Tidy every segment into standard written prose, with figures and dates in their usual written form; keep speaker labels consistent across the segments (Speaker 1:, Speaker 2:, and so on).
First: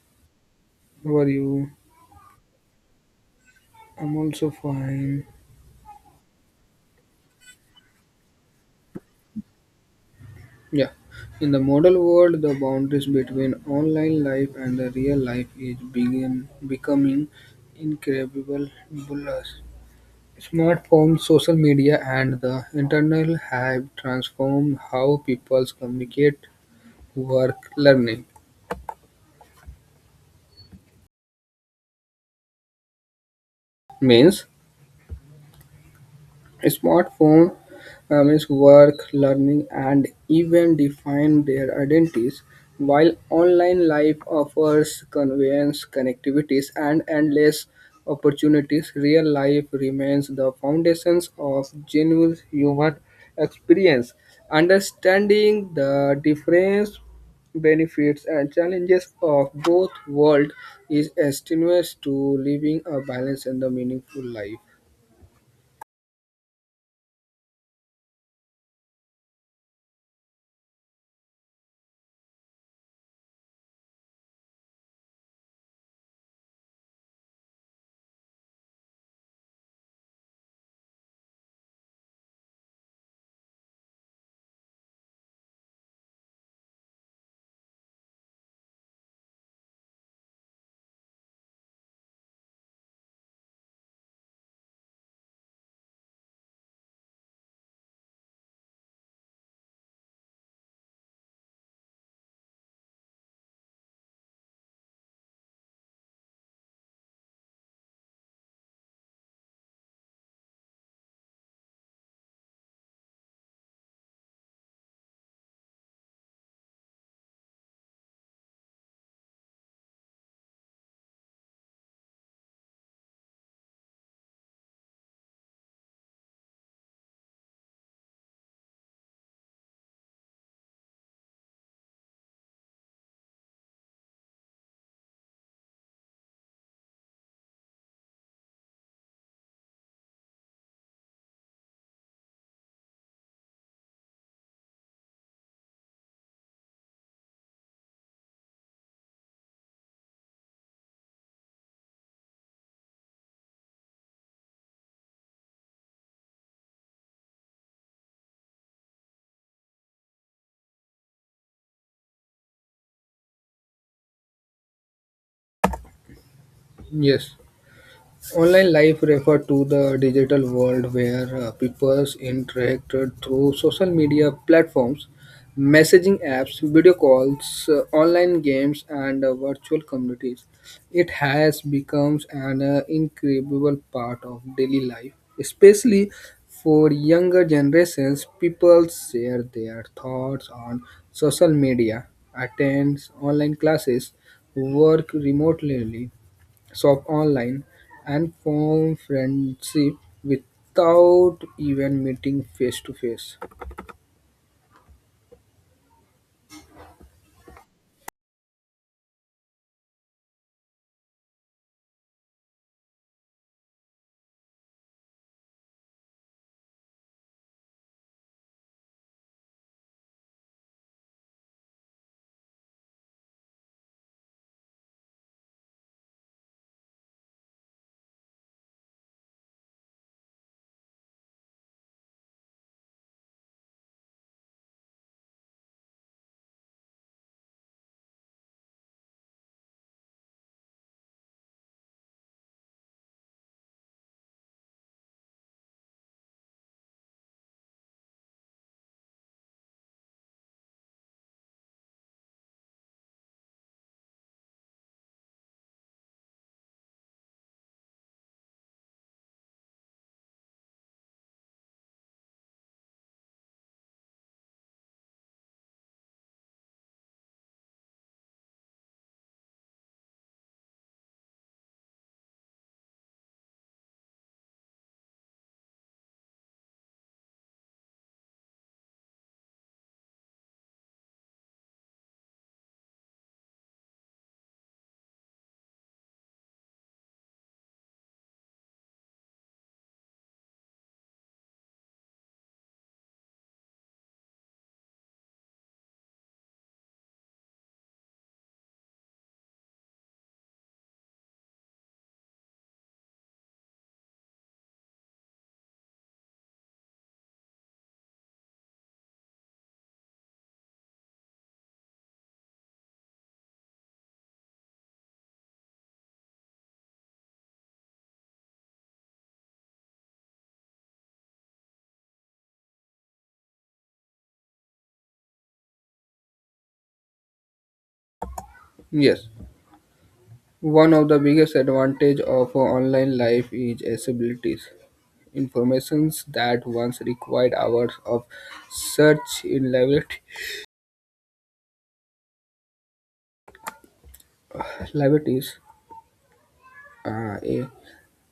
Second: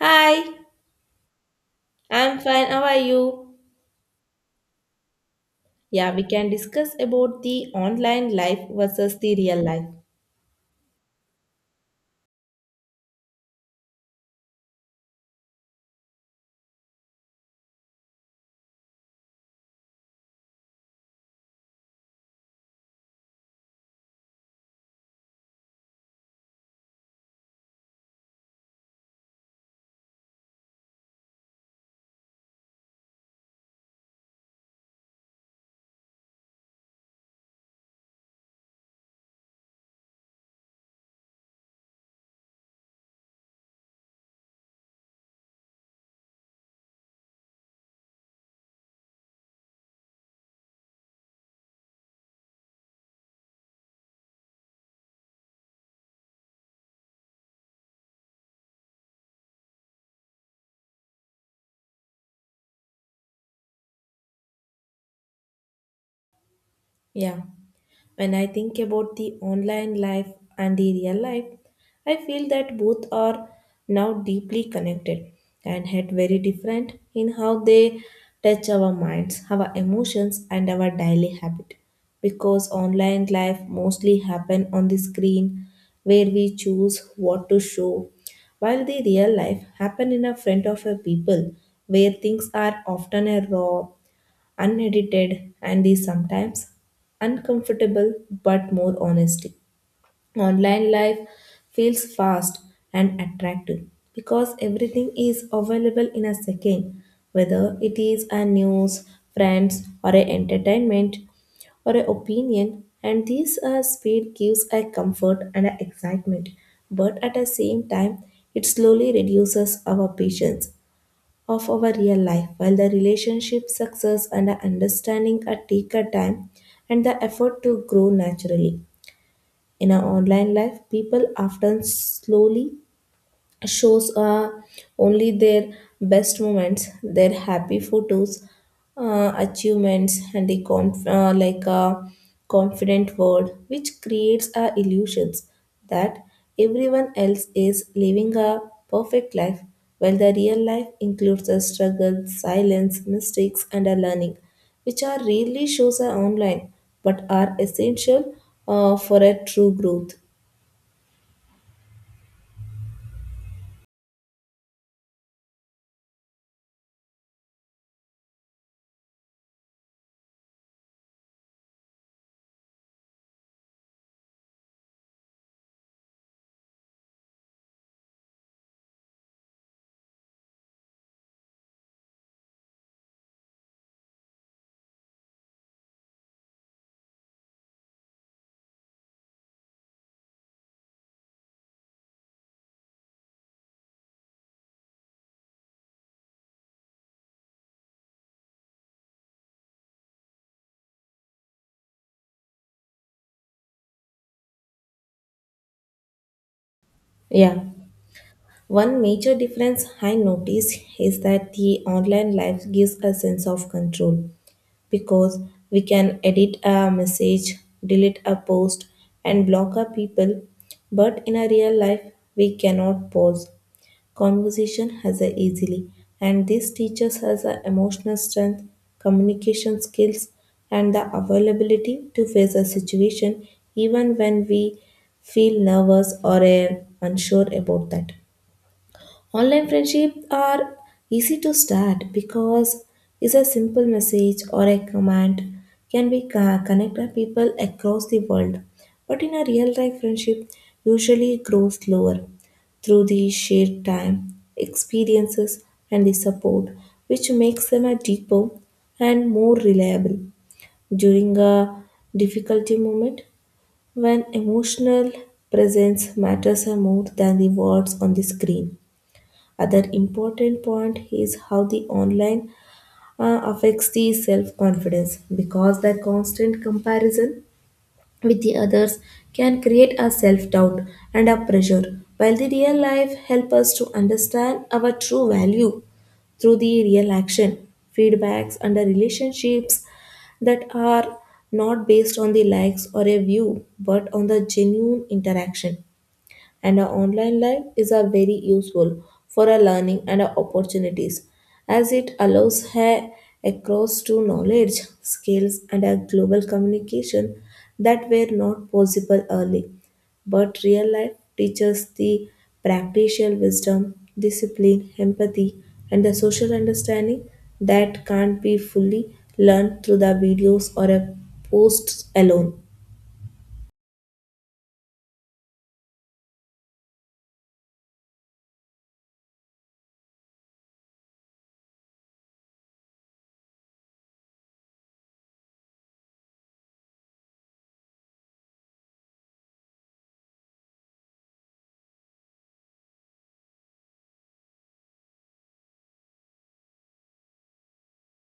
Speaker 1: Hi,
Speaker 2: How are you?
Speaker 1: I'm fine. How are you?
Speaker 2: I'm also fine.
Speaker 1: Yeah, we can discuss about the online life versus the real life.
Speaker 2: Yeah. In the modern world, the boundaries between online life and the real life is becoming incredible blurs. Smartphones, social media, and the internet have transformed how people communicate, work, learning. Means Smartphone, means work, learning, and even define their identities. While online life offers convenience, connectivities, and endless opportunities, real life remains the foundations of genuine human experience. Understanding the difference, benefits, and challenges of both worlds is essential to living a balanced and a meaningful life.
Speaker 1: Yeah. When I think about the online life and the real life, I feel that both are now deeply connected and yet very different in how they touch our minds, our emotions, and our daily habit. Because online life mostly happen on the screen where we choose what to show, while the real life happen in a front of a people where things are often a raw unedited and is sometimes uncomfortable but more honesty. Online life feels fast and attractive because everything is available in a second, whether it is a news, friends, or a entertainment or an opinion, and this speed gives a comfort and a excitement, but at the same time, it slowly reduces our patience of our real life, while the relationship success and the understanding are taker time and the effort to grow naturally. In our online life, people often slowly shows only their best moments, their happy photos, achievements, and the confident world, which creates illusions that everyone else is living a perfect life, while the real life includes a struggle, silence, mistakes, and a learning, which are rarely shows online but are essential for a true growth.
Speaker 2: Yes. Online life refer to the digital world where people interact through social media platforms, messaging apps, video calls, online games, and virtual communities. It has become an incredible part of daily life, especially for younger generations. People share their thoughts on social media, attend online classes, work remotely, shop online, and form friendship without even meeting face to face.
Speaker 1: Yeah. One major difference I notice is that the online life gives a sense of control because we can edit a message, delete a post, and block a people. But in a real life, we cannot pause conversation as a easily, and this teaches us a emotional strength, communication skills, and the availability to face a situation even when we feel nervous or unsure about that. Online friendships are easy to start because it's a simple message or a command can be connect our people across the world. But in a real life friendship, usually grows slower through the shared time, experiences, and the support, which makes them a deeper and more reliable during a difficulty moment when emotional presence matters more than the words on the screen. Other important point is how the online affects the self-confidence because the constant comparison with the others can create a self-doubt and a pressure while the real life help us to understand our true value through the real action, feedbacks, and the relationships that are not based on the likes or a view but on the genuine interaction and our online life is a very useful for our learning and our opportunities as it allows her across to knowledge, skills and a global communication that were not possible early. But real life teaches the practical wisdom, discipline, empathy, and the social understanding that can't be fully learned through the videos or a post alone.
Speaker 2: Yes, one of the biggest advantage of online life is accessibilities. Informations that once required hours of search in libraries, uh, eh,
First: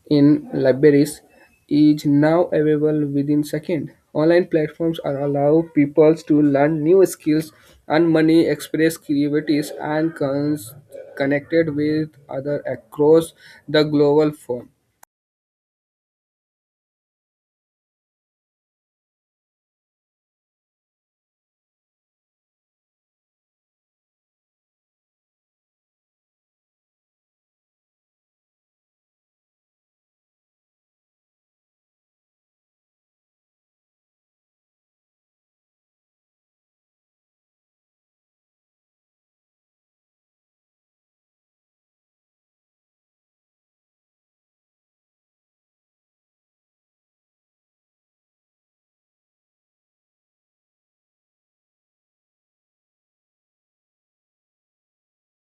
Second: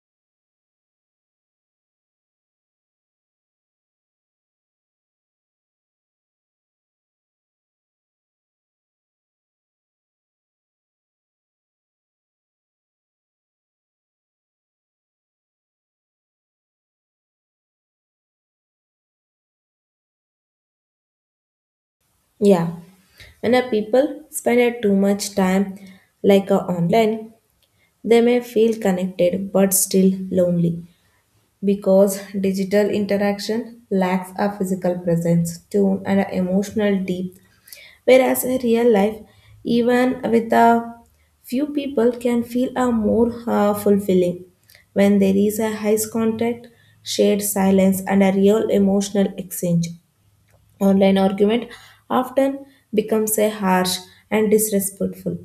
Speaker 2: in libraries is now available within seconds. Online platforms are allow people to learn new skills and money, express creativities, and connected with other across the global form.
Speaker 1: Yeah, when a people spend a too much time like a online, they may feel connected but still lonely because digital interaction lacks a physical presence, tune, and a emotional depth. Whereas in real life, even with a few people, can feel a more fulfilling when there is a high contact, shared silence, and a real emotional exchange. Online argument often becomes a harsh and disrespectful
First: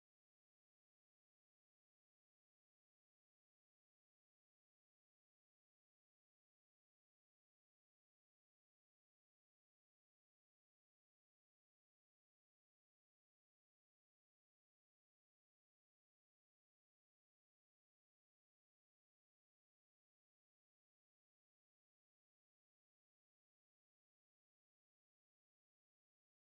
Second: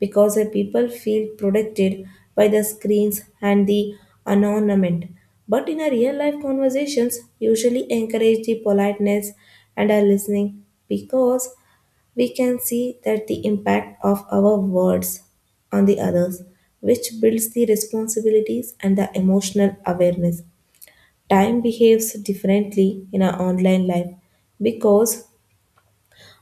Speaker 1: because a people feel protected by the screens and the anonymity. But in a real life conversations, usually encourage the politeness and are listening because we can see that the impact of our words on the others, which builds the responsibilities and the emotional awareness. Time behaves differently in our online life because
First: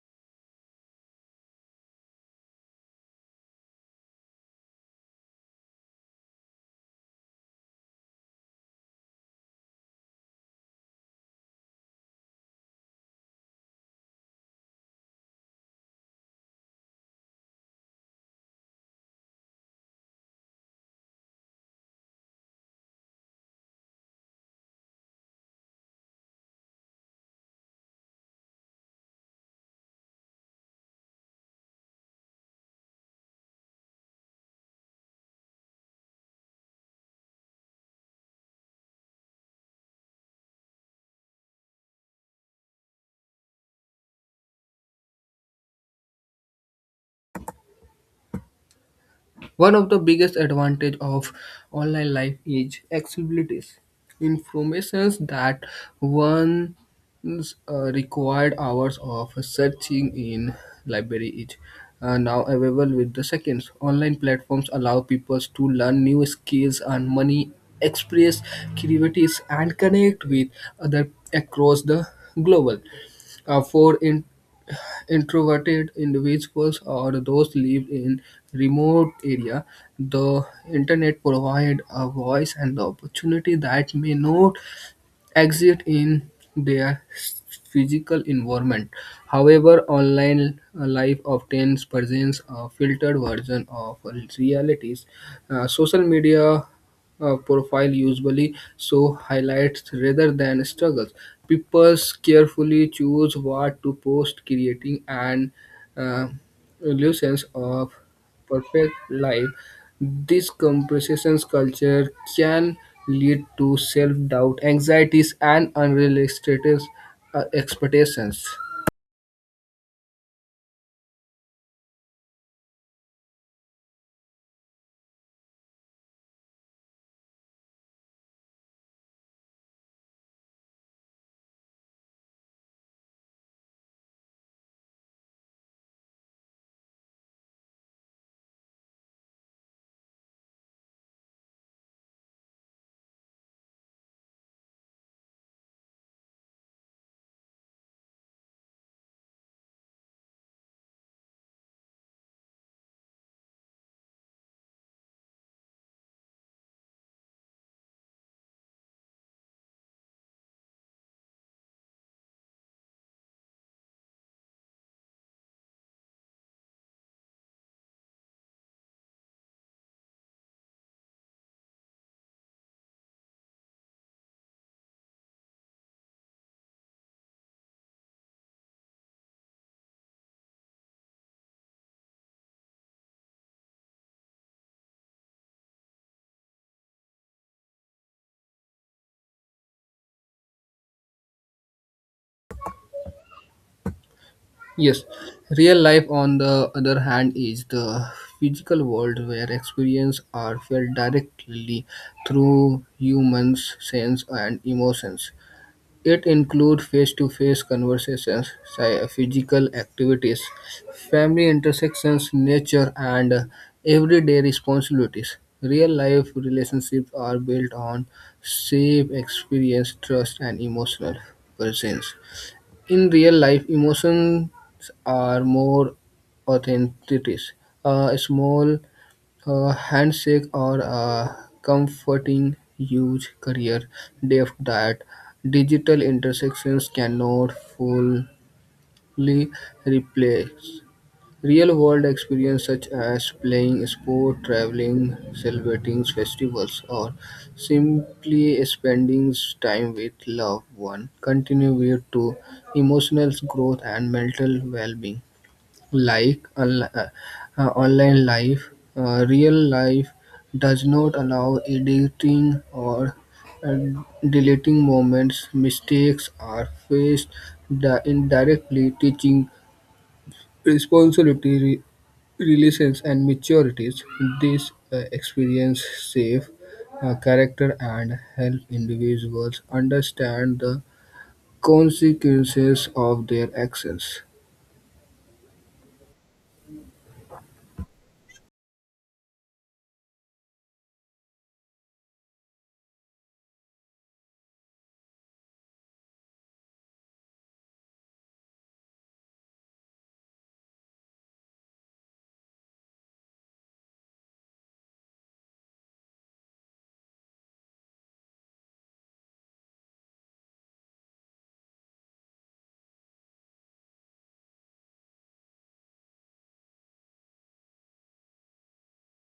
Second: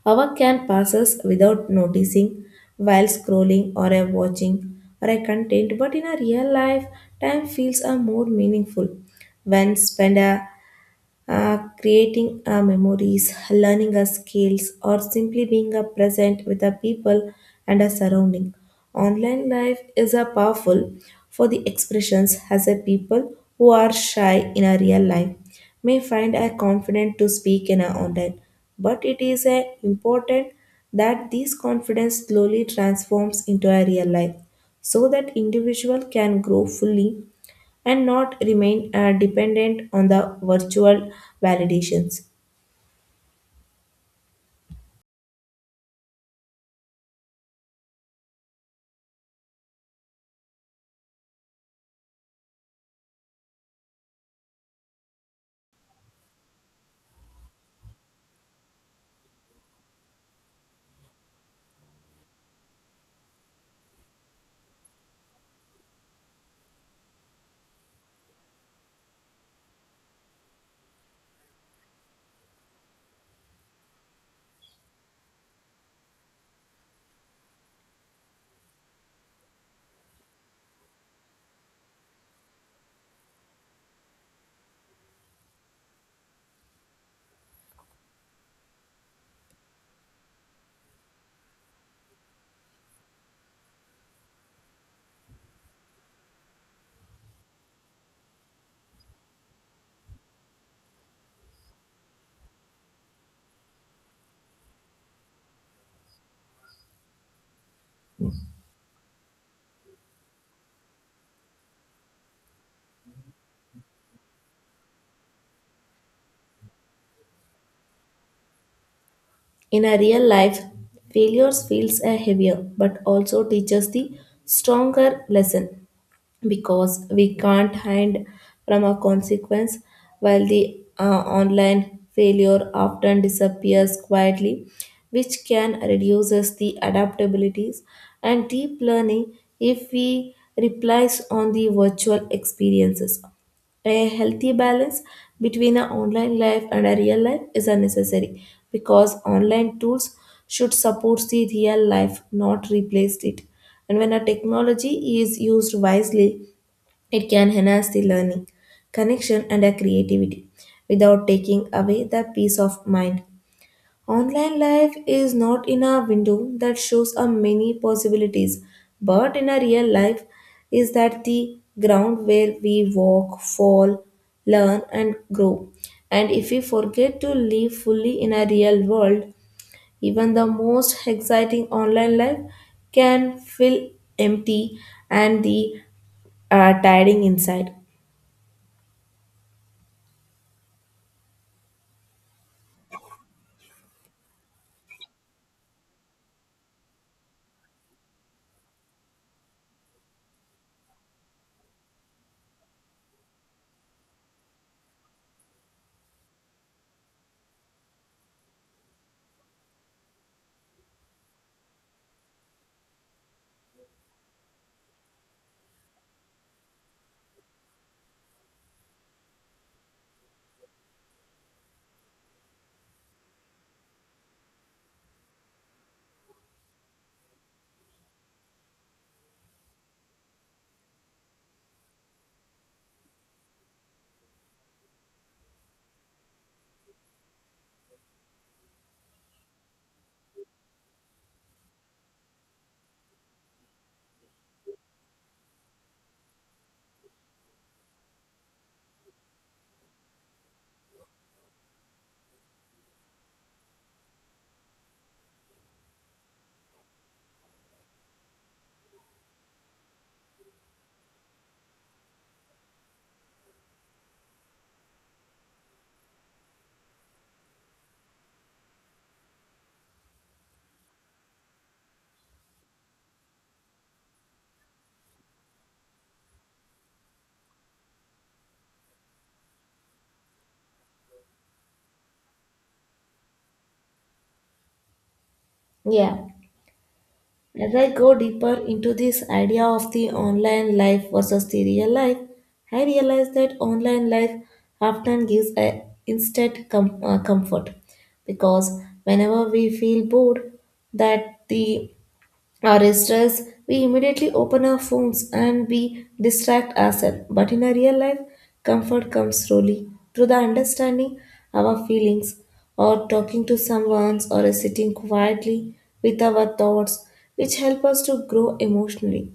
Speaker 1: hour can passes without noticing while scrolling or a watching or a content, but in a real life, time feels are more meaningful when spent creating memories, learning skills, or simply being present with the people and a surrounding. Online life is a powerful for the expressions as a people who are shy in a real life may find a confident to speak in a online, but it is a important that this confidence slowly transforms into a real life so that individual can grow fully and not remain dependent on the virtual validations.
Speaker 2: One of the biggest advantage of online life is accessibility. Informations that once required hours of searching in library is now available with the seconds. Online platforms allow people to learn new skills and money, express creativities, and connect with other across the global. For in introverted individuals or those live in remote area, the internet provide a voice and the opportunity that may not exist in their physical environment. However, online life often presents a filtered version of realities. Social media profile usually show highlights rather than struggles. People carefully choose what to post, creating an uh, illusions of perfect life. This comparison culture can lead to self-doubt, anxieties, and unrealistic expectations.
Speaker 1: In a real life, failures feels a heavier but also teaches the stronger lesson because we can't hide from a consequence while the online failure often disappears quietly which can reduces the adaptabilities and deep learning if we replies on the virtual experiences. A healthy balance between an online life and a real life is a necessary because online tools should support the real life, not replace it. And when a technology is used wisely, it can enhance the learning, connection, and a creativity without taking away the peace of mind. Online life is not in a window that shows a many possibilities, but in a real life is that the ground where we walk, fall, learn and grow. And if we forget to live fully in a real world, even the most exciting online life can feel empty and the tiring inside.
Speaker 2: Yes, real life, on the other hand, is the physical world where experiences are felt directly through humans' sense and emotions. It includes face-to-face conversations, physical activities, family intersections, nature, and everyday responsibilities. Real-life relationships are built on shared experience, trust, and emotional presence. In real life, emotions are more authentic. A small a handshake or a comforting huge career depth that digital intersections cannot fully replace. Real world experience such as playing sport, traveling, celebrating festivals, or simply spending time with loved one contribute to emotional growth and mental well being. Like unli- uh, Online life, real life does not allow editing or uh, deleting moments. Mistakes are faced indirectly, teaching responsibility, relations, and maturities. This experience safe character and help individuals understand the consequences of their actions.
Speaker 1: Yeah. As I go deeper into this idea of the online life versus the real life, I realize that online life often gives a instant comfort because whenever we feel bored, that the or is stressed, we immediately open our phones and we distract ourselves. But in our real life, comfort comes slowly through the understanding our feelings or talking to someone or sitting quietly with our thoughts, which help us to grow emotionally.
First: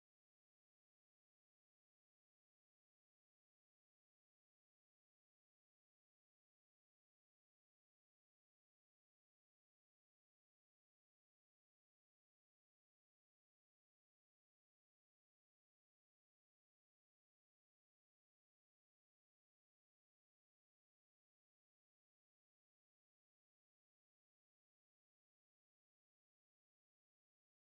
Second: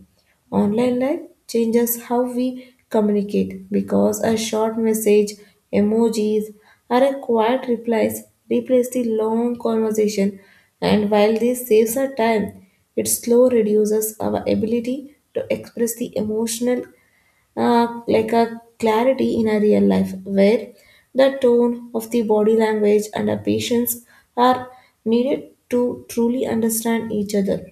Speaker 1: Online life changes how we communicate because a short message, emojis, or a quiet replies replace the long conversation. And while this saves our time, it slow reduces our ability to express the emotional, like a clarity in our real life, where the tone of the body language and our patience are needed to truly understand each other.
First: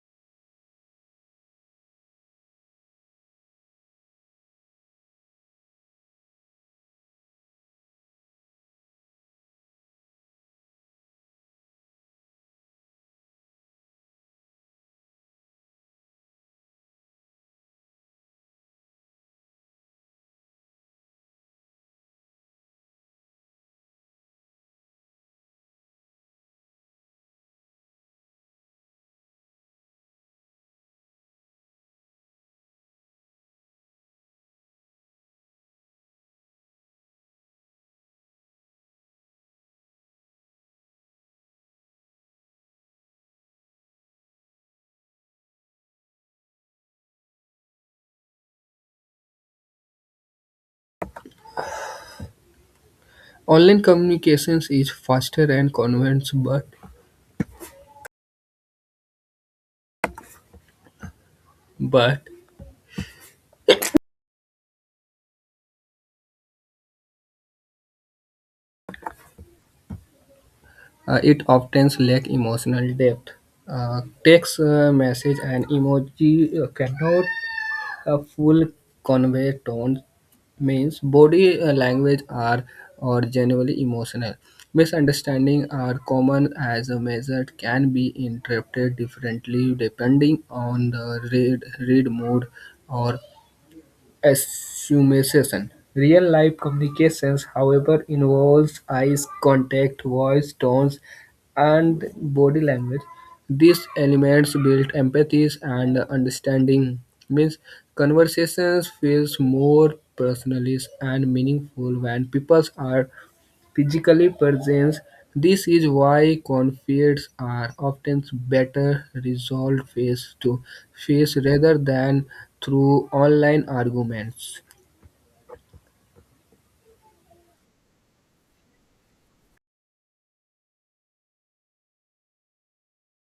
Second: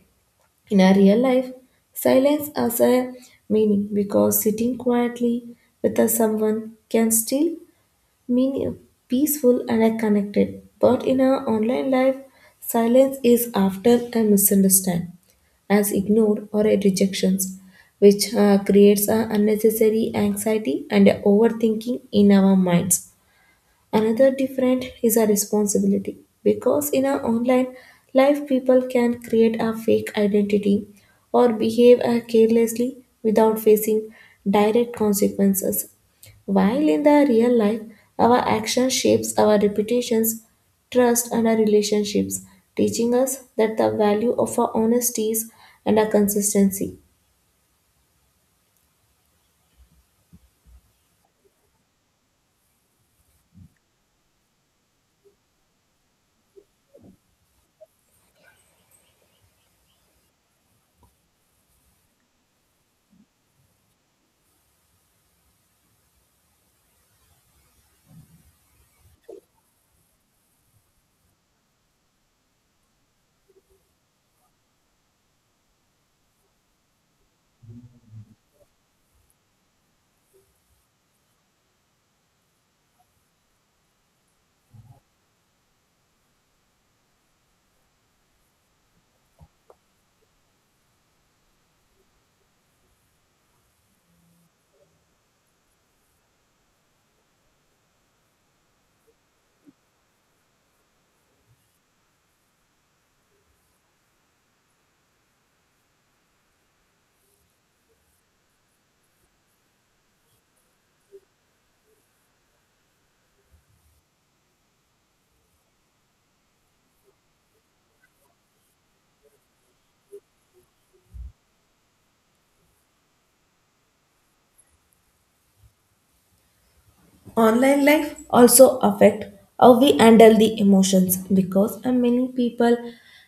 Speaker 1: In our real life, silence has a meaning because sitting quietly with a someone can still mean peaceful and connected. But in our online life, silence is often a misunderstood as ignored or a rejections, which creates a unnecessary anxiety and overthinking in our minds. Another different is a responsibility because in our online life people can create a fake identity or behave carelessly without facing direct consequences. While in the real life our action shapes our reputations, trust and our relationships, teaching us that the value of our honesty is and our consistency.
Speaker 2: Online communications is faster and convenient, but it often lacks emotional depth. Text, message, and emoji cannot full convey tone. Means body language are or generally emotional. Misunderstanding are common as a measure can be interpreted differently depending on the read mood or assumption. Real-life communications, however, involves eye contact, voice tones, and body language. These elements build empathy and understanding. Means conversations feels more personal and meaningful when people are physically presence. This is why conflicts are often better resolved face to face rather than through online arguments.
Speaker 1: Online life also affect how we handle the emotions because many people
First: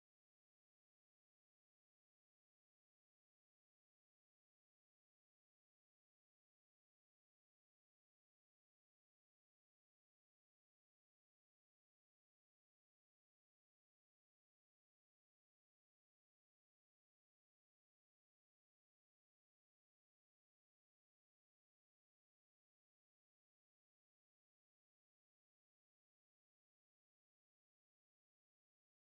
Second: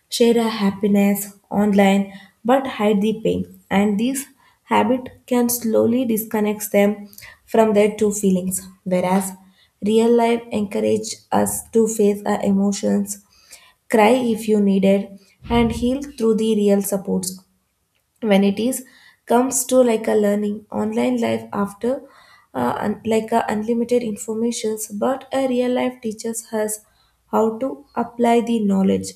Speaker 1: share a happiness online but hide the pain and this habit can slowly disconnect them from their true feelings whereas real life encourage us to face our emotions cry if you needed and heal through the real supports when it is comes to like a learning online life after like a unlimited informations but a real life teaches us how to apply the knowledge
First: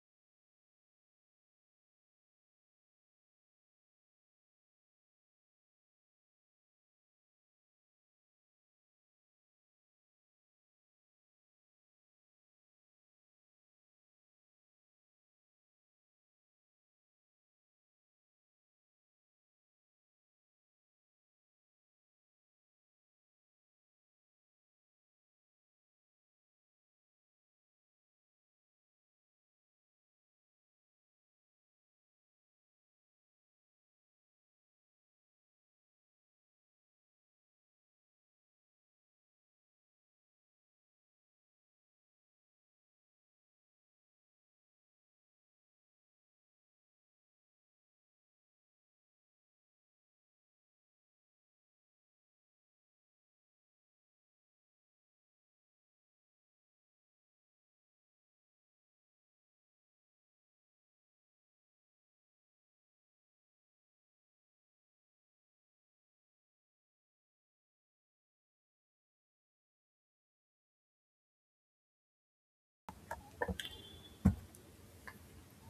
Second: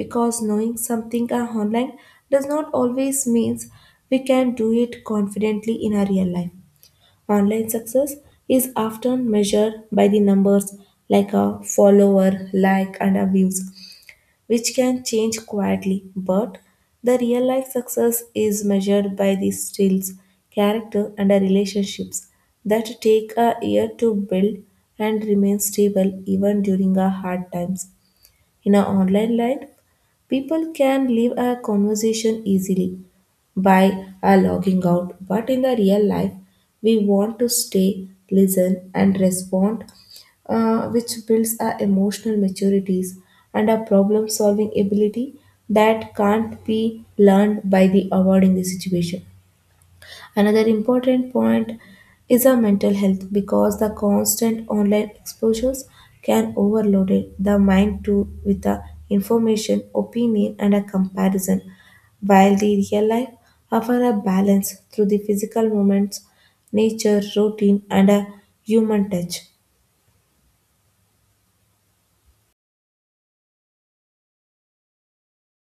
Speaker 1: because knowing something online does not always means we can do it confidently in our real life online success is often measured by the numbers like a follower like and a views which can change quietly, but the real life success is measured by the skills, character, and the relationships that take a year to build and remain stable even during our hard times. In our online life, people can leave a conversation easily by logging out, but in the real life, we want to stay, listen, and respond, which builds our emotional maturities and a problem solving ability that can't be learned by the avoiding the situation. Another important point is our mental health because the constant online exposures can overload it, the mind too with the information, opinion, and a comparison, while the real life offer a balance through the physical moments, nature, routine, and a human touch.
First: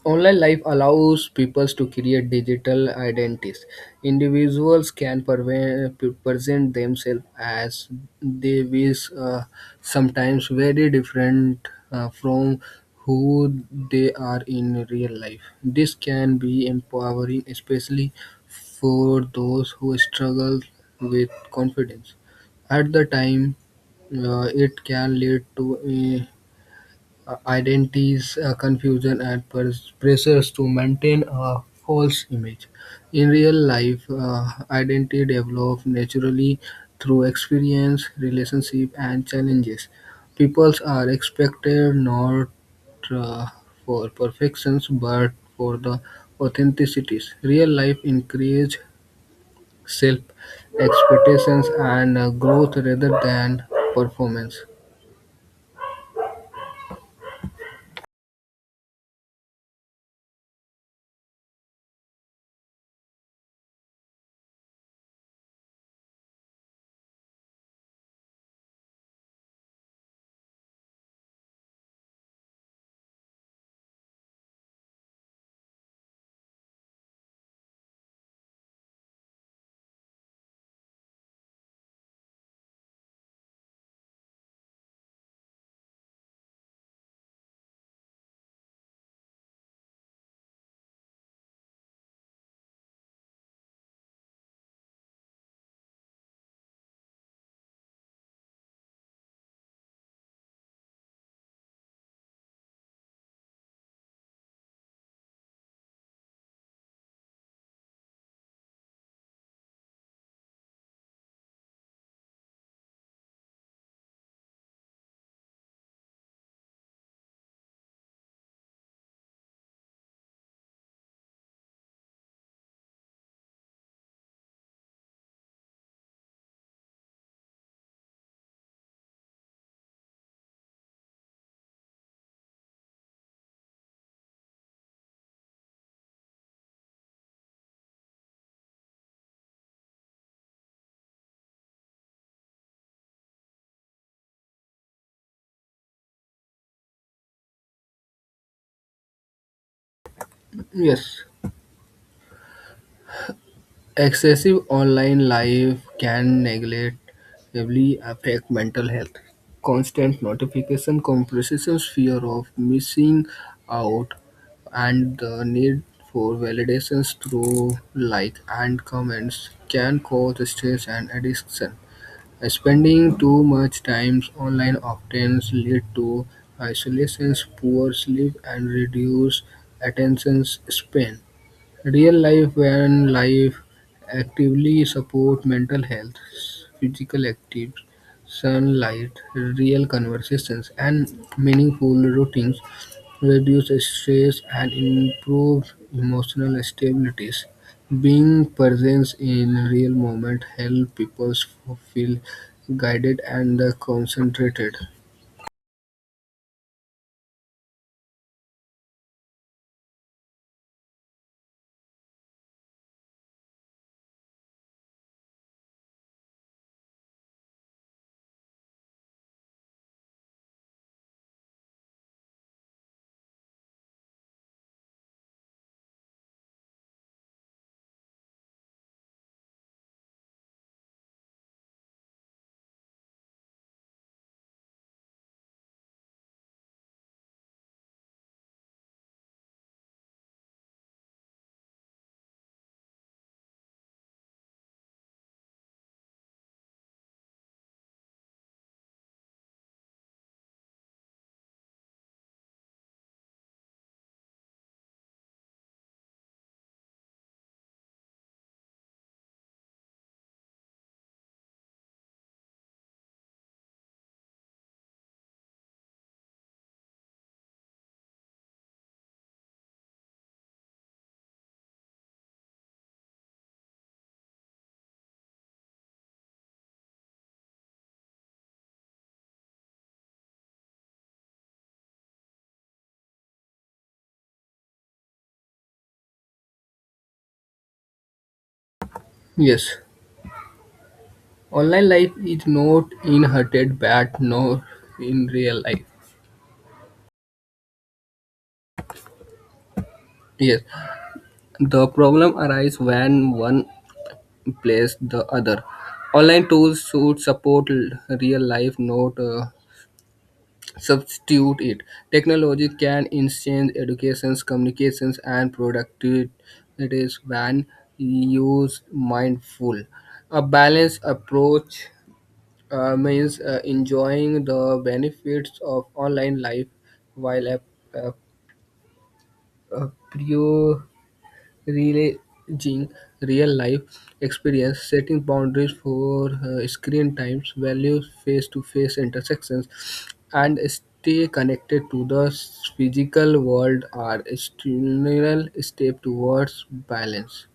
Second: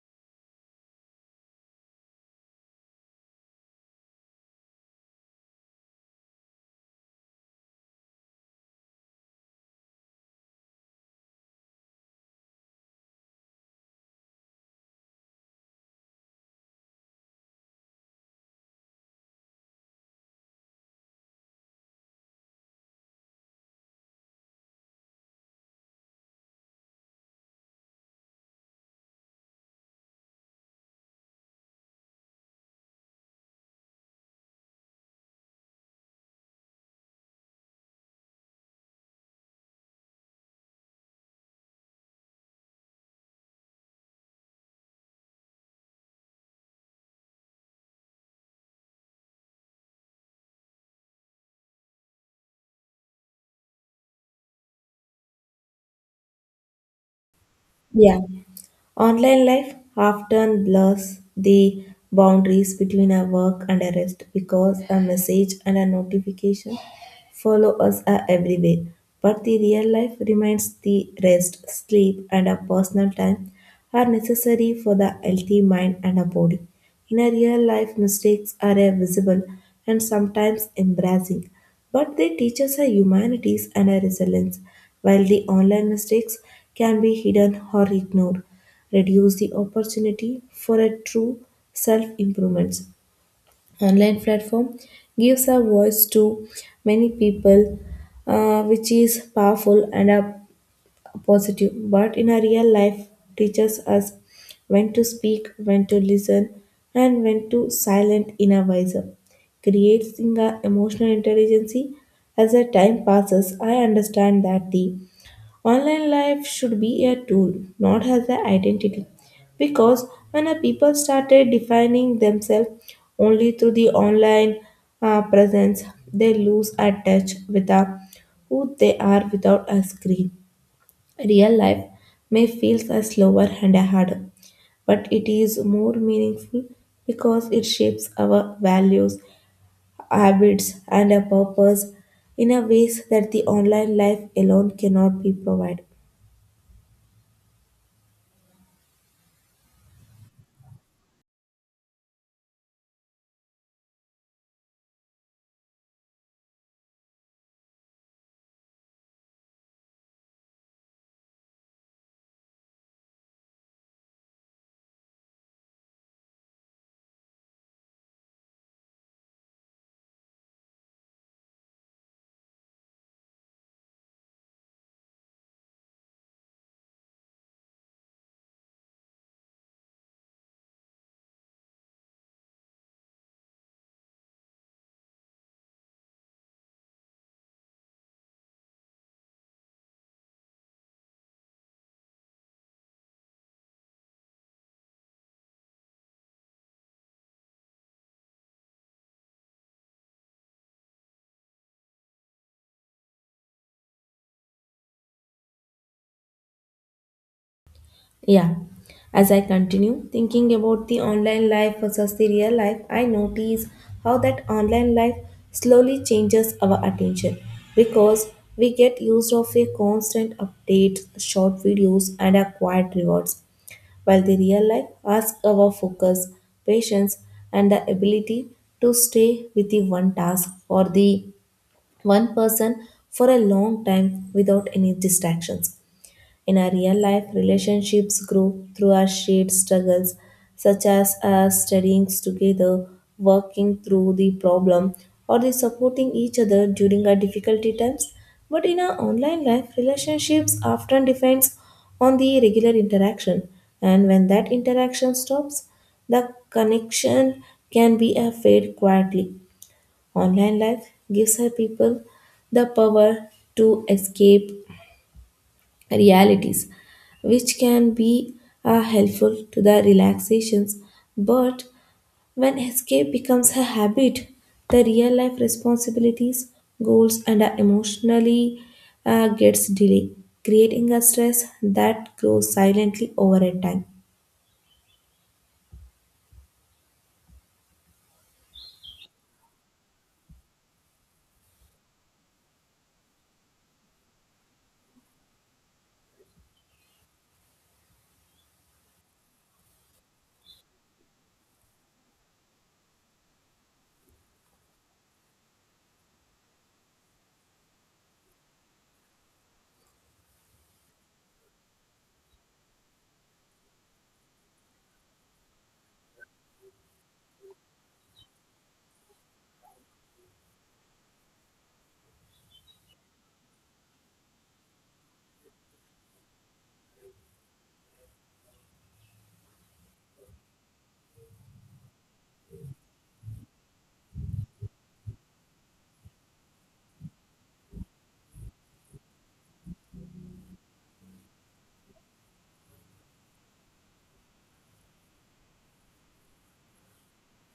Speaker 2: Online life allows people to create digital identities. Individuals can present themselves as they wish, sometimes very different from who they are in real life. This can be empowering, especially for those who struggle with confidence. At the time, it can lead to identities confusion and pressures to maintain a false image. In real life, identity develops naturally through experience relationship and challenges. People are expected not uh, for perfections but for the authenticities. Real life encourages self expectations and growth rather than performance.
Speaker 1: Yeah. Online life often blurs the boundaries between our work and our rest because a message and a notification follow us everywhere. But the real life remains the rest, sleep, and our personal time are necessary for the healthy mind and a body. In a real life, mistakes are visible and sometimes embarrassing. But they teach us a humanities and a resilience, while the online mistakes can be hidden or ignored, reduce the opportunity for a true self improvement. Online platform gives a voice to many people, which is powerful and a positive but in a real life teaches us when to speak when to listen and when to silent in a wiser creating a emotional intelligence as the time passes I understand that the online life should be a tool not as an identity because when a people started defining themselves only through the online presence they lose a touch with a, who they are without a screen. Real life may feel as slower and harder, but it is more meaningful because it shapes our values, habits, and our purpose in a ways that the online life alone cannot be provided.
Speaker 2: Yes. Excessive online life can negatively affect mental health. Constant notification compresses fear of missing out, and the need for validations through like and comments can cause stress and addiction. Spending too much time online often lead to isolation, poor sleep and reduced attention span. Real life van life actively support mental health, physical activity, sunlight, real conversations, and meaningful routines reduce stress and improve emotional stabilities. Being present in real moment help people feel guided and concentrated.
Speaker 1: Yeah. As I continue thinking about the online life versus the real life, I notice how that online life slowly changes our attention because we get used of a constant updates, short videos, and a quiet rewards, while the real life asks our focus, patience, and the ability to stay with the one task or the one person for a long time without any distractions. In our real life, relationships grow through our shared struggles, such as studying together, working through the problem, or the supporting each other during our difficulty times. But in our online life, relationships often depends on the regular interaction, and when that interaction stops, the connection can be fade quietly. Online life gives her people the power to escape realities, which can be helpful to the relaxations. But when escape becomes a habit, the real life responsibilities, goals, and emotionally gets delayed, creating a stress that grows silently over a time.
Speaker 2: Yes, online life is not inherited bad nor in real life. Yes, the problem arises when one plays the other. Online tools should support real life, not substitute it. Technology can enhance educations, communications, and productivity when used mindful. A balanced approach means enjoying the benefits of online life while ap- appreciating relaying real-life experience, setting boundaries for screen times, values, face-to-face intersections, and stay connected to the physical world are a structural step towards balance.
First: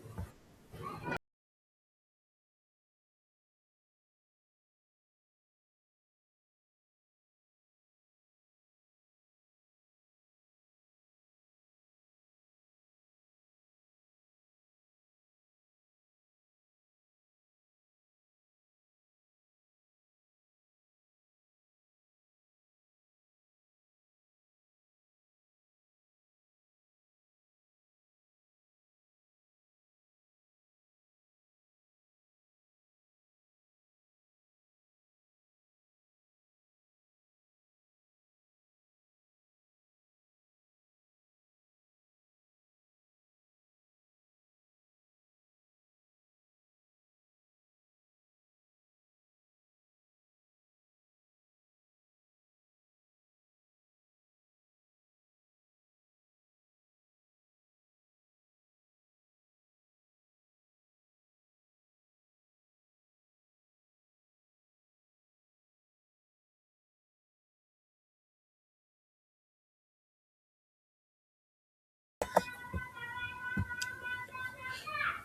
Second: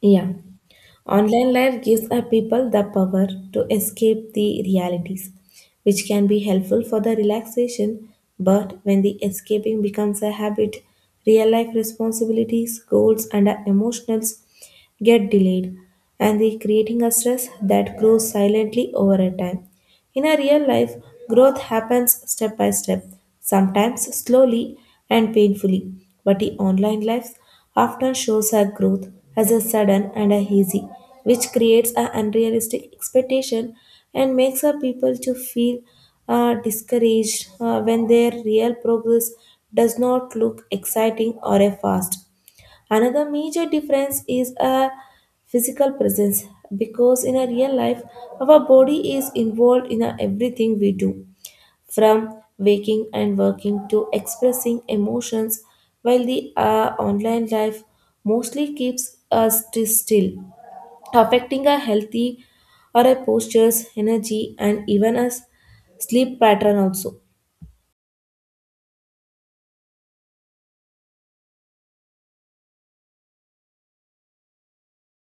Speaker 1: Yeah. Online life gives a people the power to escape the realities, which can be helpful for the relaxation, but when the escaping becomes a habit, real life responsibilities, goals, and our emotionals get delayed, and the creating a stress that grows silently over a time. In a real life, growth happens step by step, sometimes slowly and painfully. But the online life often shows our growth as a sudden and a hazy, which creates an unrealistic expectation and makes our people to feel discouraged when their real progress does not look exciting or a fast. Another major difference is a physical presence because in a real life our body is involved in a everything we do from waking and working to expressing emotions while the online life mostly keeps us still affecting our healthy or our postures energy and even our sleep pattern also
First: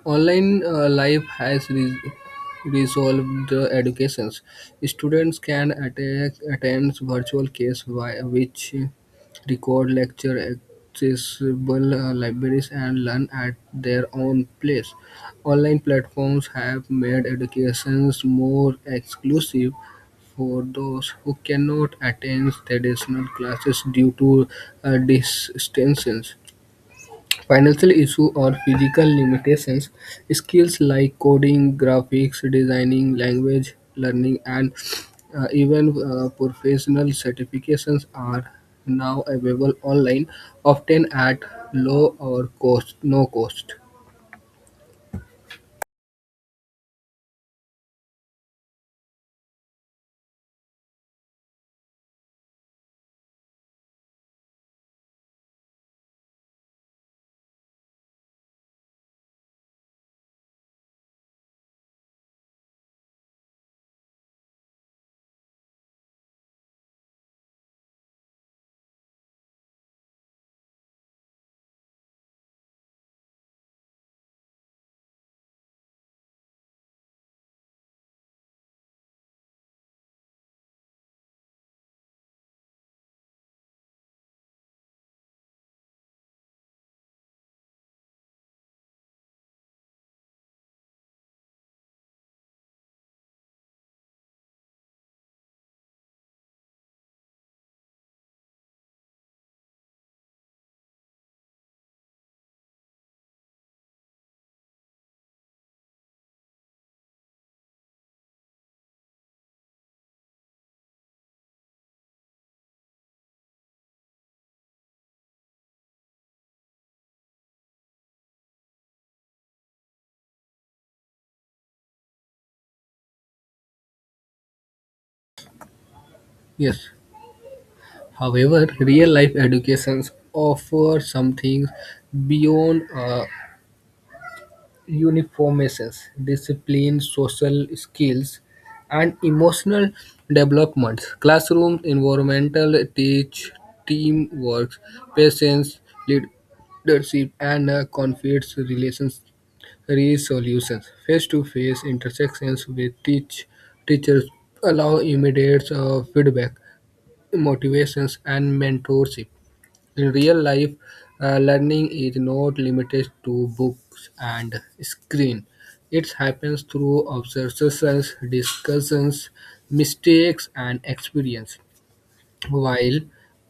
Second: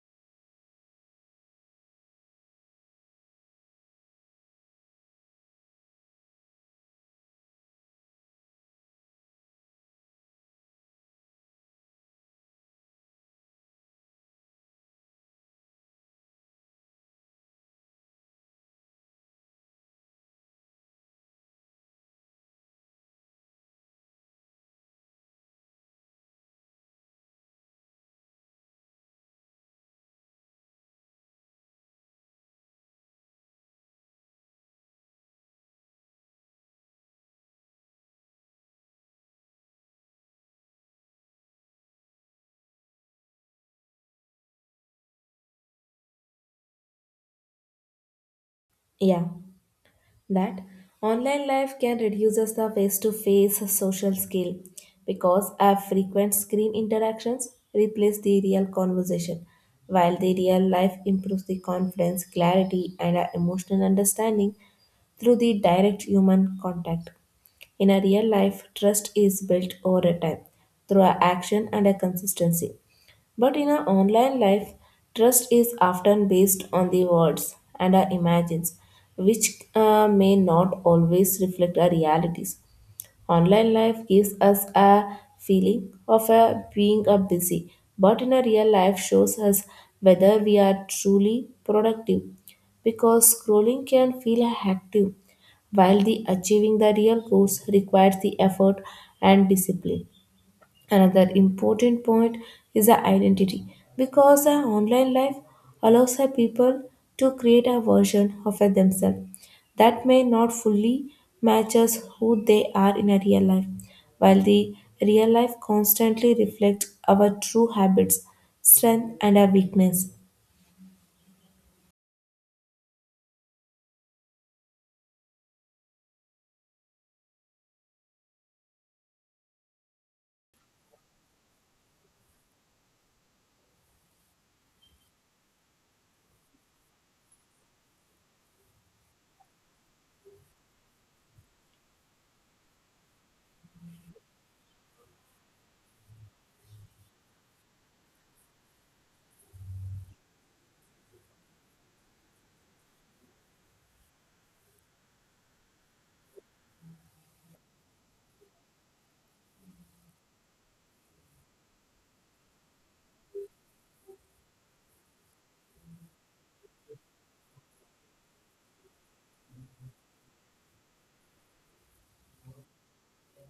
Speaker 2: Online life has resolved the educations. Students can attend virtual case via which record lecture accessible libraries and learn at their own place. Online platforms have made educations more exclusive for those who cannot attend traditional classes due to distances. Financial issues or physical limitations, skills like coding, graphics designing, language learning, and even professional certifications are now available online, often at low or no cost.
Speaker 1: yeah that online life can reduce us the face-to-face social skill because our frequent screen interactions replace the real conversation while the real life improves the confidence clarity and our emotional understanding through the direct human contact in a real life trust is built over a time through our action and a consistency but in our online life, trust is often based on the words and our imagines, which may not always reflect our realities. Online life gives us a feeling of a being a busy, but in a real life shows us whether we are truly productive because scrolling can feel active while the achieving the real goals requires the effort and discipline. Another important point is the identity because our online life allows our people to create a version of her themselves that may not fully matches who they are in a real life, while the real life constantly reflects our true habits, strength, and our weakness.
Speaker 2: Yes. However, real life educations offer something beyond uniformisms, discipline, social skills, and emotional developments. Classroom environmental teach teamwork, patience, leadership, and conflict relations resolutions. Face-to-face intersections with teachers allow immediate feedback, motivations, and mentorship. In real life, learning is not limited to books and screen. It happens through observations, discussions, mistakes, and experience. While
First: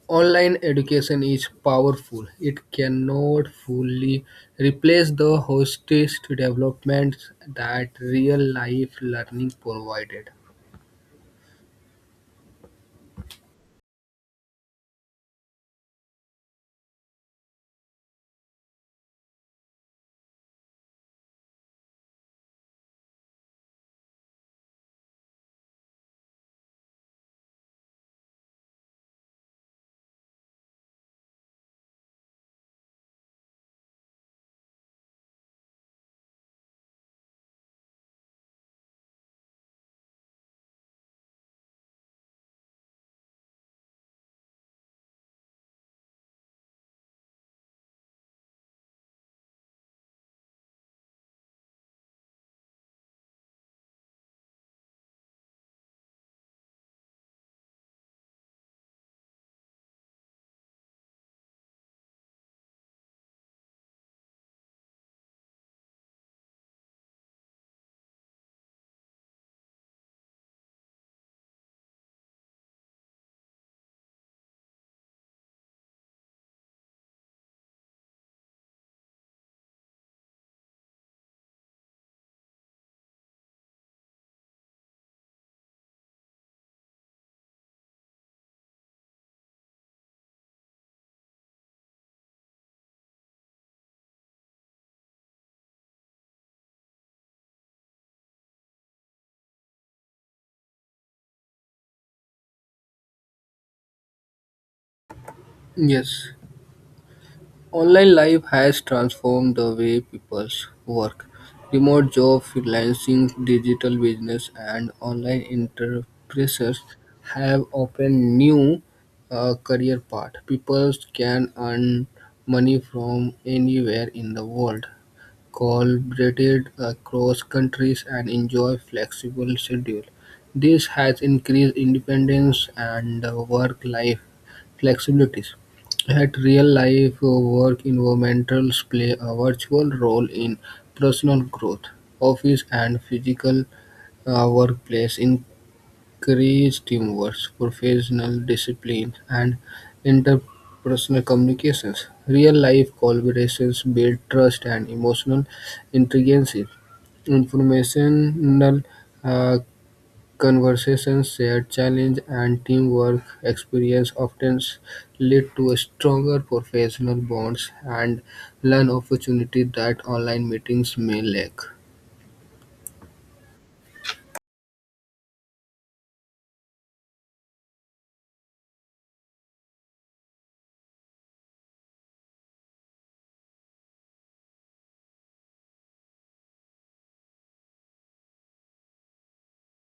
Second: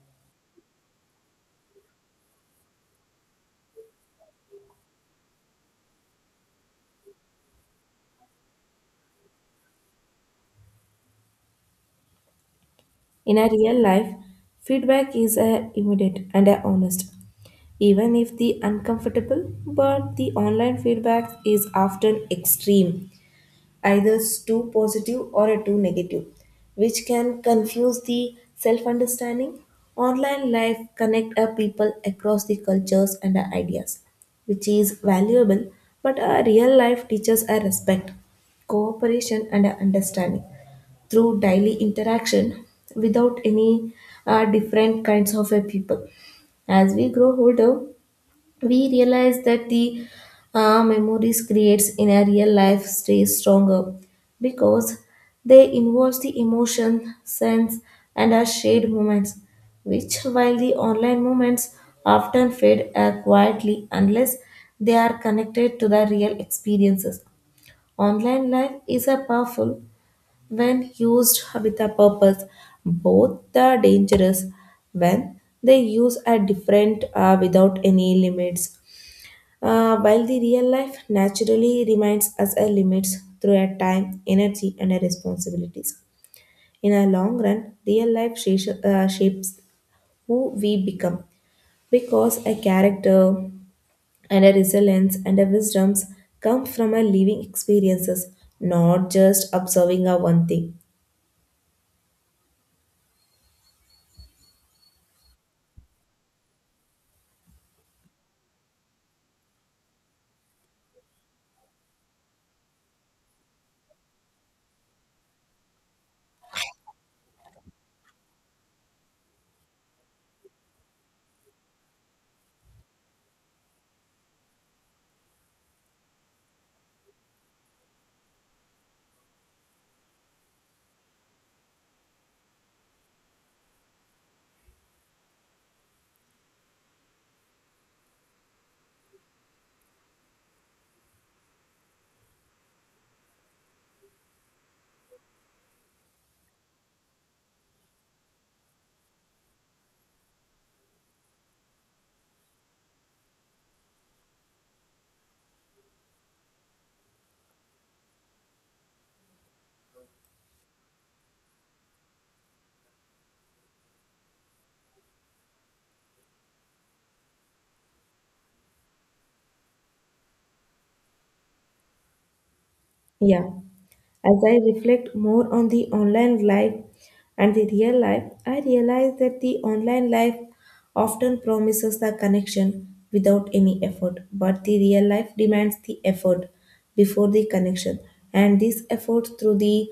Speaker 2: online education is powerful, it cannot fully replace the holistic developments that real life learning provided.
Speaker 1: In a real life, feedback is a immediate and a honest even if the uncomfortable but the online feedback is often extreme either is too positive or a too negative, which can confuse the self understanding. Online life connect our people across the cultures and our ideas, which is valuable, but our real life teaches our respect, cooperation, and our understanding through daily interaction without any different kinds of a people. As we grow older, we realize that the memories creates in a real life stays stronger because they involve the emotion sense and our shared moments which while the online moments often fade quietly unless they are connected to the real experiences online life is a powerful when used with a purpose both the dangerous when they use are different without any limits while the real life naturally reminds us our limits through our time, energy, and our responsibilities. In our long run, real life shapes, shapes who we become because a character and a resilience and a wisdoms come from our living experiences, not just observing our one thing.
Speaker 2: Yes. Online life has transformed the way people work. Remote job, freelancing, digital business, and online enterprises have opened new career paths. People can earn money from anywhere in the world, collaborated across countries and enjoy flexible schedule. This has increased independence and work-life flexibilities. At real-life work environments play a virtual role in personal growth, office and physical workplace encourage teamwork, professional discipline, and interpersonal communications. Real life collaborations build trust and emotional intelligence. Informational uh, conversations, shared challenge, and teamwork experience often lead to stronger professional bonds and learn opportunities that online meetings may lack.
Speaker 1: Yeah. As I reflect more on the online life and the real life, I realize that the online life often promises the connection without any effort, but the real life demands the effort before the connection, and this effort through the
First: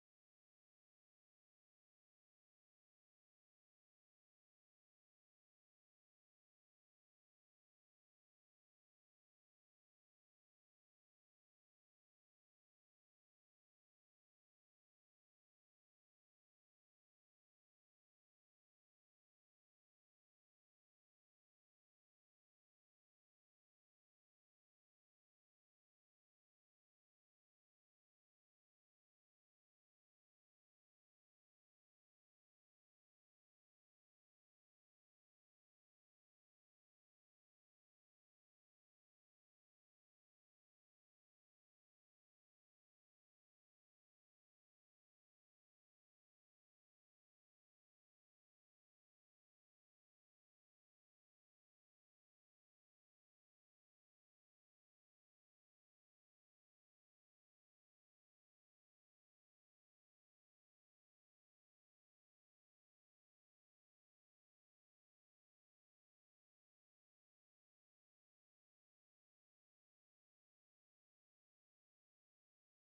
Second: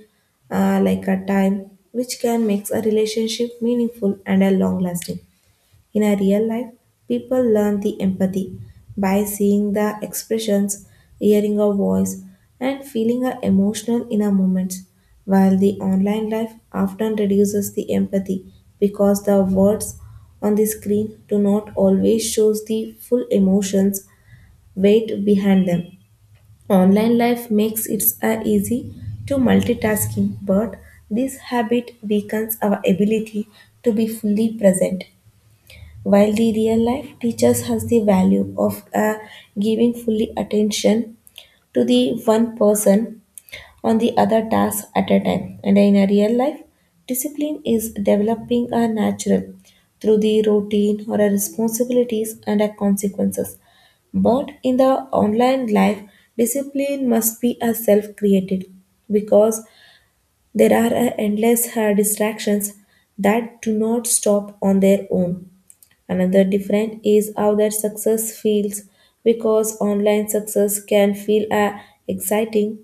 Speaker 1: like a time, which can make a relationship meaningful and a long lasting. In a real life, people learn the empathy by seeing the expressions, hearing a voice, and feeling a emotional in a moment, while the online life often reduces the empathy because the words on the screen do not always shows the full emotions weight behind them. Online life makes it easy to multitasking, but this habit weakens our ability to be fully present. While the real life teaches us the value of giving fully attention to the one person on the other task at a time, and in a real life, discipline is developing a natural through the routine or a responsibilities and a consequences. But in the online life, discipline must be a self-created because there are endless distractions that do not stop on their own. Another difference is how that success feels because online success can feel exciting,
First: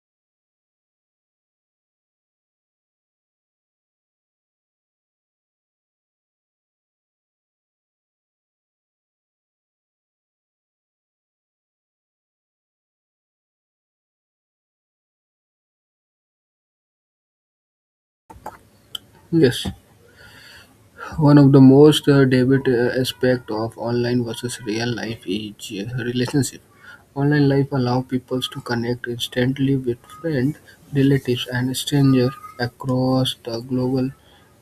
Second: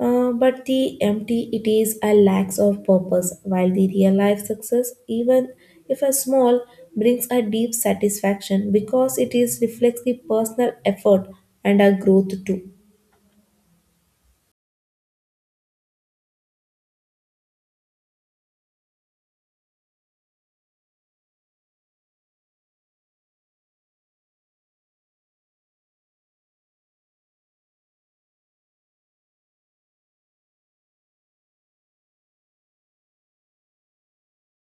Speaker 1: but the empty it is a lack of purpose, while the real life success, even if a small, brings a deep satisfaction because it is reflects the personal effort and our growth too.
Speaker 2: Yes. One of the most debate aspect of online versus real life is relationship. Online life allow people to connect instantly with friends, relatives, and strangers across the global.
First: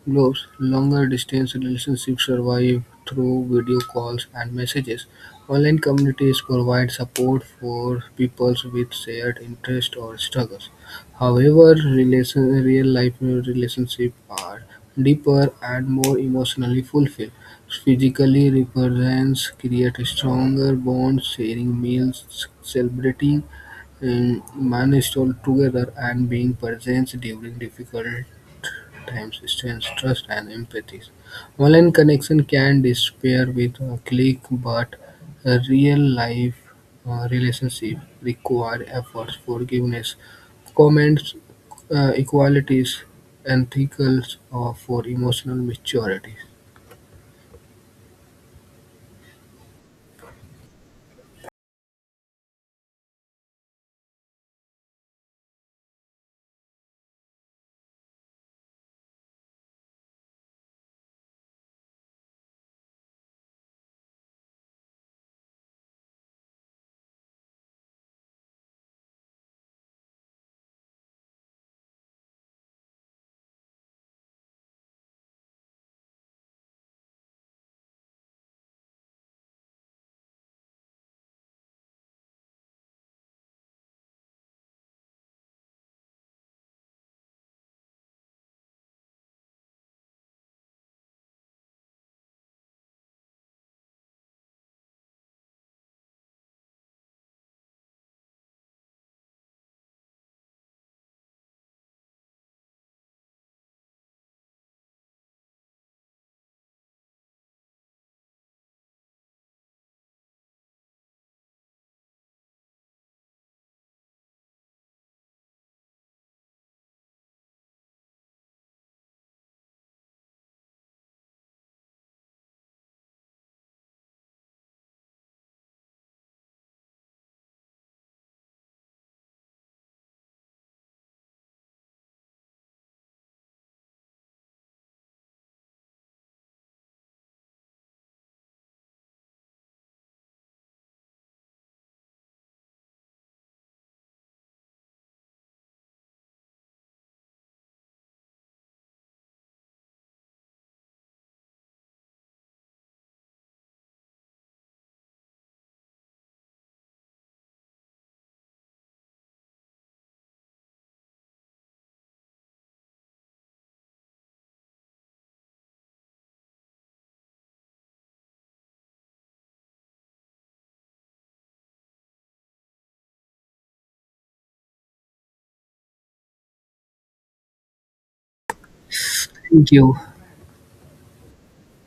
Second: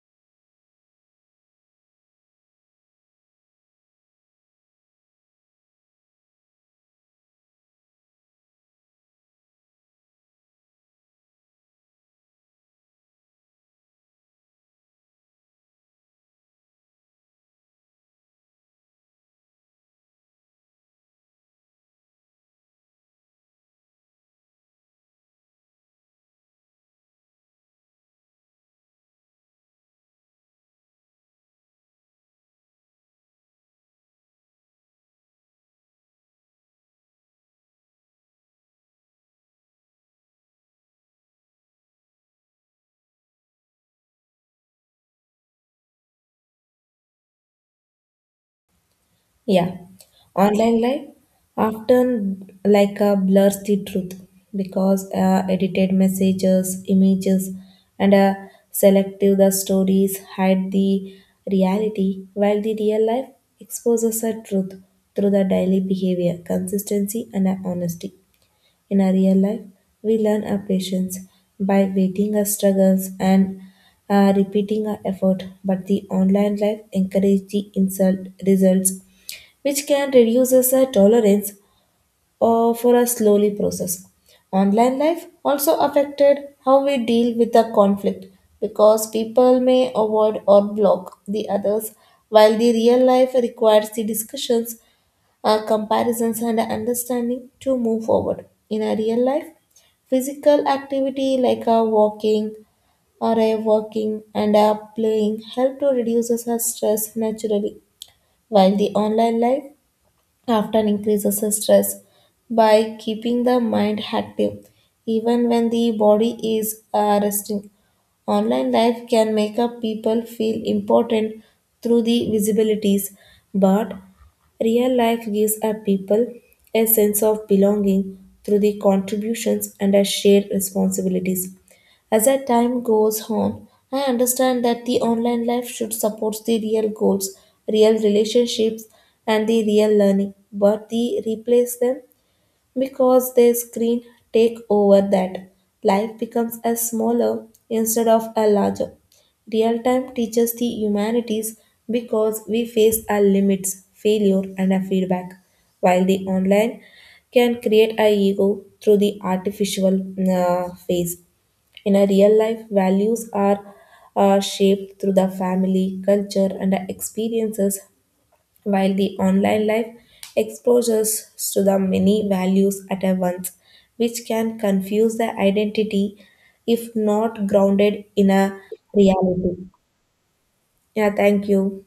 Speaker 2: Globe's longer-distance relationships survive through video calls and messages. Online communities provide support for people with shared interests or struggles. However, real-life relationships are deeper and more emotionally fulfilled. Physically, represents create stronger bonds, sharing meals, celebrating milestones together, and being present during difficult time, distance, trust, and empathy. Online connection can disappear with a click, but a real life relationship require efforts, forgiveness, comments, equalities, and ethics, or for emotional maturity.
Speaker 1: Yeah, online life often like a blurs the truth because edited messages, images, and selective the stories hide the reality, while the real life exposes the truth through the daily behavior, consistency, and honesty. In our real life, we learn our patience by waiting our struggles and repeating our effort, but the online life encourages the insult results, which can reduce us our tolerance or for a slowly process. Online life also affected how we deal with the conflict because people may avoid or block the others, while the real life requires the discussions, comparisons, and understanding to move forward. In a real life, physical activity like a walking or a walking and a playing help to reduce our stress naturally while the online life often increases the stress by keeping the mind active even when the body is resting. Online life can make up people feel important through the visibilities, but real life gives a people a sense of belonging through the contributions and a shared responsibilities. As that time goes on, I understand that the online life should support the real goals, real relationships, and the real learning, but they replace them because their screen take over that. Life becomes a smaller instead of a larger. Real time teaches the humanities because we face our limits, failure, and our feedback, while the online can create our ego through the artificial phase. In a real life, values are shaped through the family, culture, and the experiences, while the online life exposes us to the many values at a once, which can confuse the identity if not grounded in a reality.
Speaker 2: Thank you.
Speaker 1: Yeah, thank you.